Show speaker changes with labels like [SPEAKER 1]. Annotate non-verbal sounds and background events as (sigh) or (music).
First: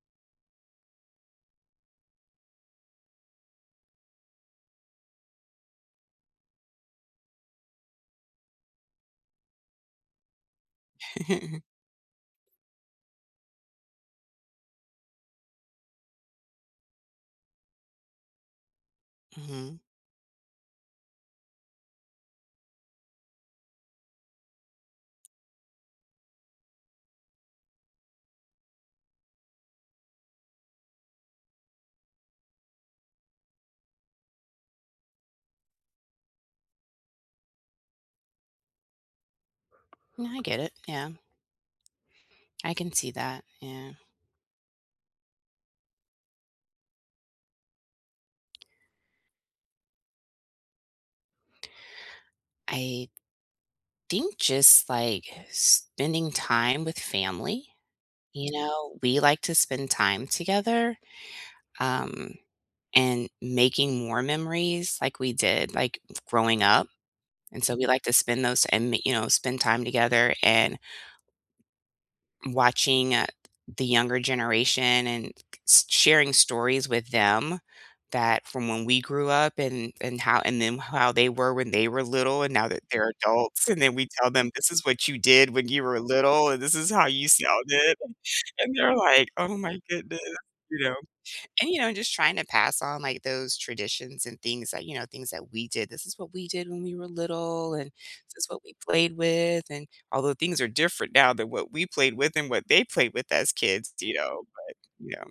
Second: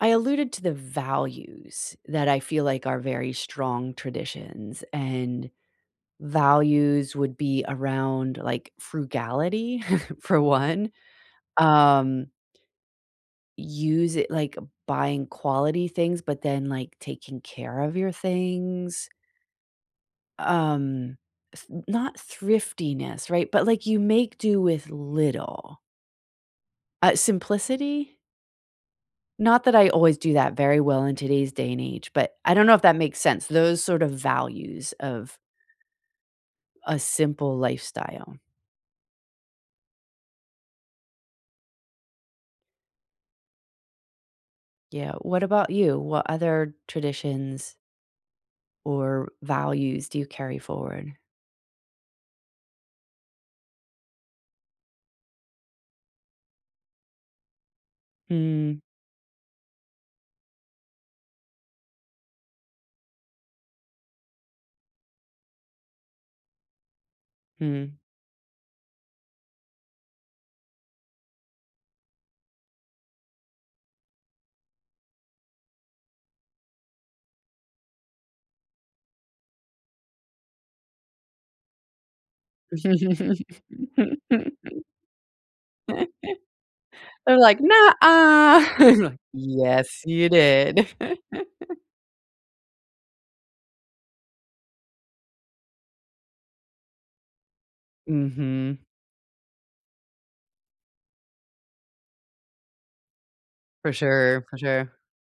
[SPEAKER 1] I alluded to the values that I feel like are very strong traditions, and values would be around, like, frugality (chuckles) for one,
[SPEAKER 2] (chuckles)
[SPEAKER 1] um use it, like, buying quality things, but then, like, taking care of your things.
[SPEAKER 2] Mhm.
[SPEAKER 1] Um, th not thriftiness, right? But, like, you make do with little. Uh, simplicity? Not that I always do that very well in today's day and age, but I don't know if that makes sense, those sort of values of a simple lifestyle.
[SPEAKER 2] Yeah, I get it. Yeah. I can see that, yeah.
[SPEAKER 1] Yeah, what about you? What other traditions or values do you carry forward?
[SPEAKER 2] I think just, like, spending time with family, you
[SPEAKER 1] Mm.
[SPEAKER 2] know, we like to spend time together, um, and making more memories, like we did, like, growing up, and so we
[SPEAKER 1] Hmm.
[SPEAKER 2] like to spend those in, you know, spend time together and watching, uh, the younger generation and s sharing stories with them that from when we grew up and and how and then how they were when they were little and now that they're adults, and then we tell them, "This
[SPEAKER 1] (laughs)
[SPEAKER 2] is what you did when you were
[SPEAKER 1] (laughs)
[SPEAKER 2] little, and this is how you
[SPEAKER 1] They're like,
[SPEAKER 2] sounded."
[SPEAKER 1] "Nuh-uh."
[SPEAKER 2] And they're
[SPEAKER 1] I'm like,
[SPEAKER 2] like, "Oh my
[SPEAKER 1] "Yes,
[SPEAKER 2] goodness,"
[SPEAKER 1] you
[SPEAKER 2] you
[SPEAKER 1] did."
[SPEAKER 2] know, and, you
[SPEAKER 1] (chuckles)
[SPEAKER 2] know, just trying to pass on, like, those traditions and things that, you know, things that we did. "This is what we did when we were little, and this is what we
[SPEAKER 1] Mhm.
[SPEAKER 2] played with," and although things are different now than what we played with and what they played with as
[SPEAKER 1] For
[SPEAKER 2] kids, do you know,
[SPEAKER 1] sure, for
[SPEAKER 2] but,
[SPEAKER 1] sure.
[SPEAKER 2] yeah.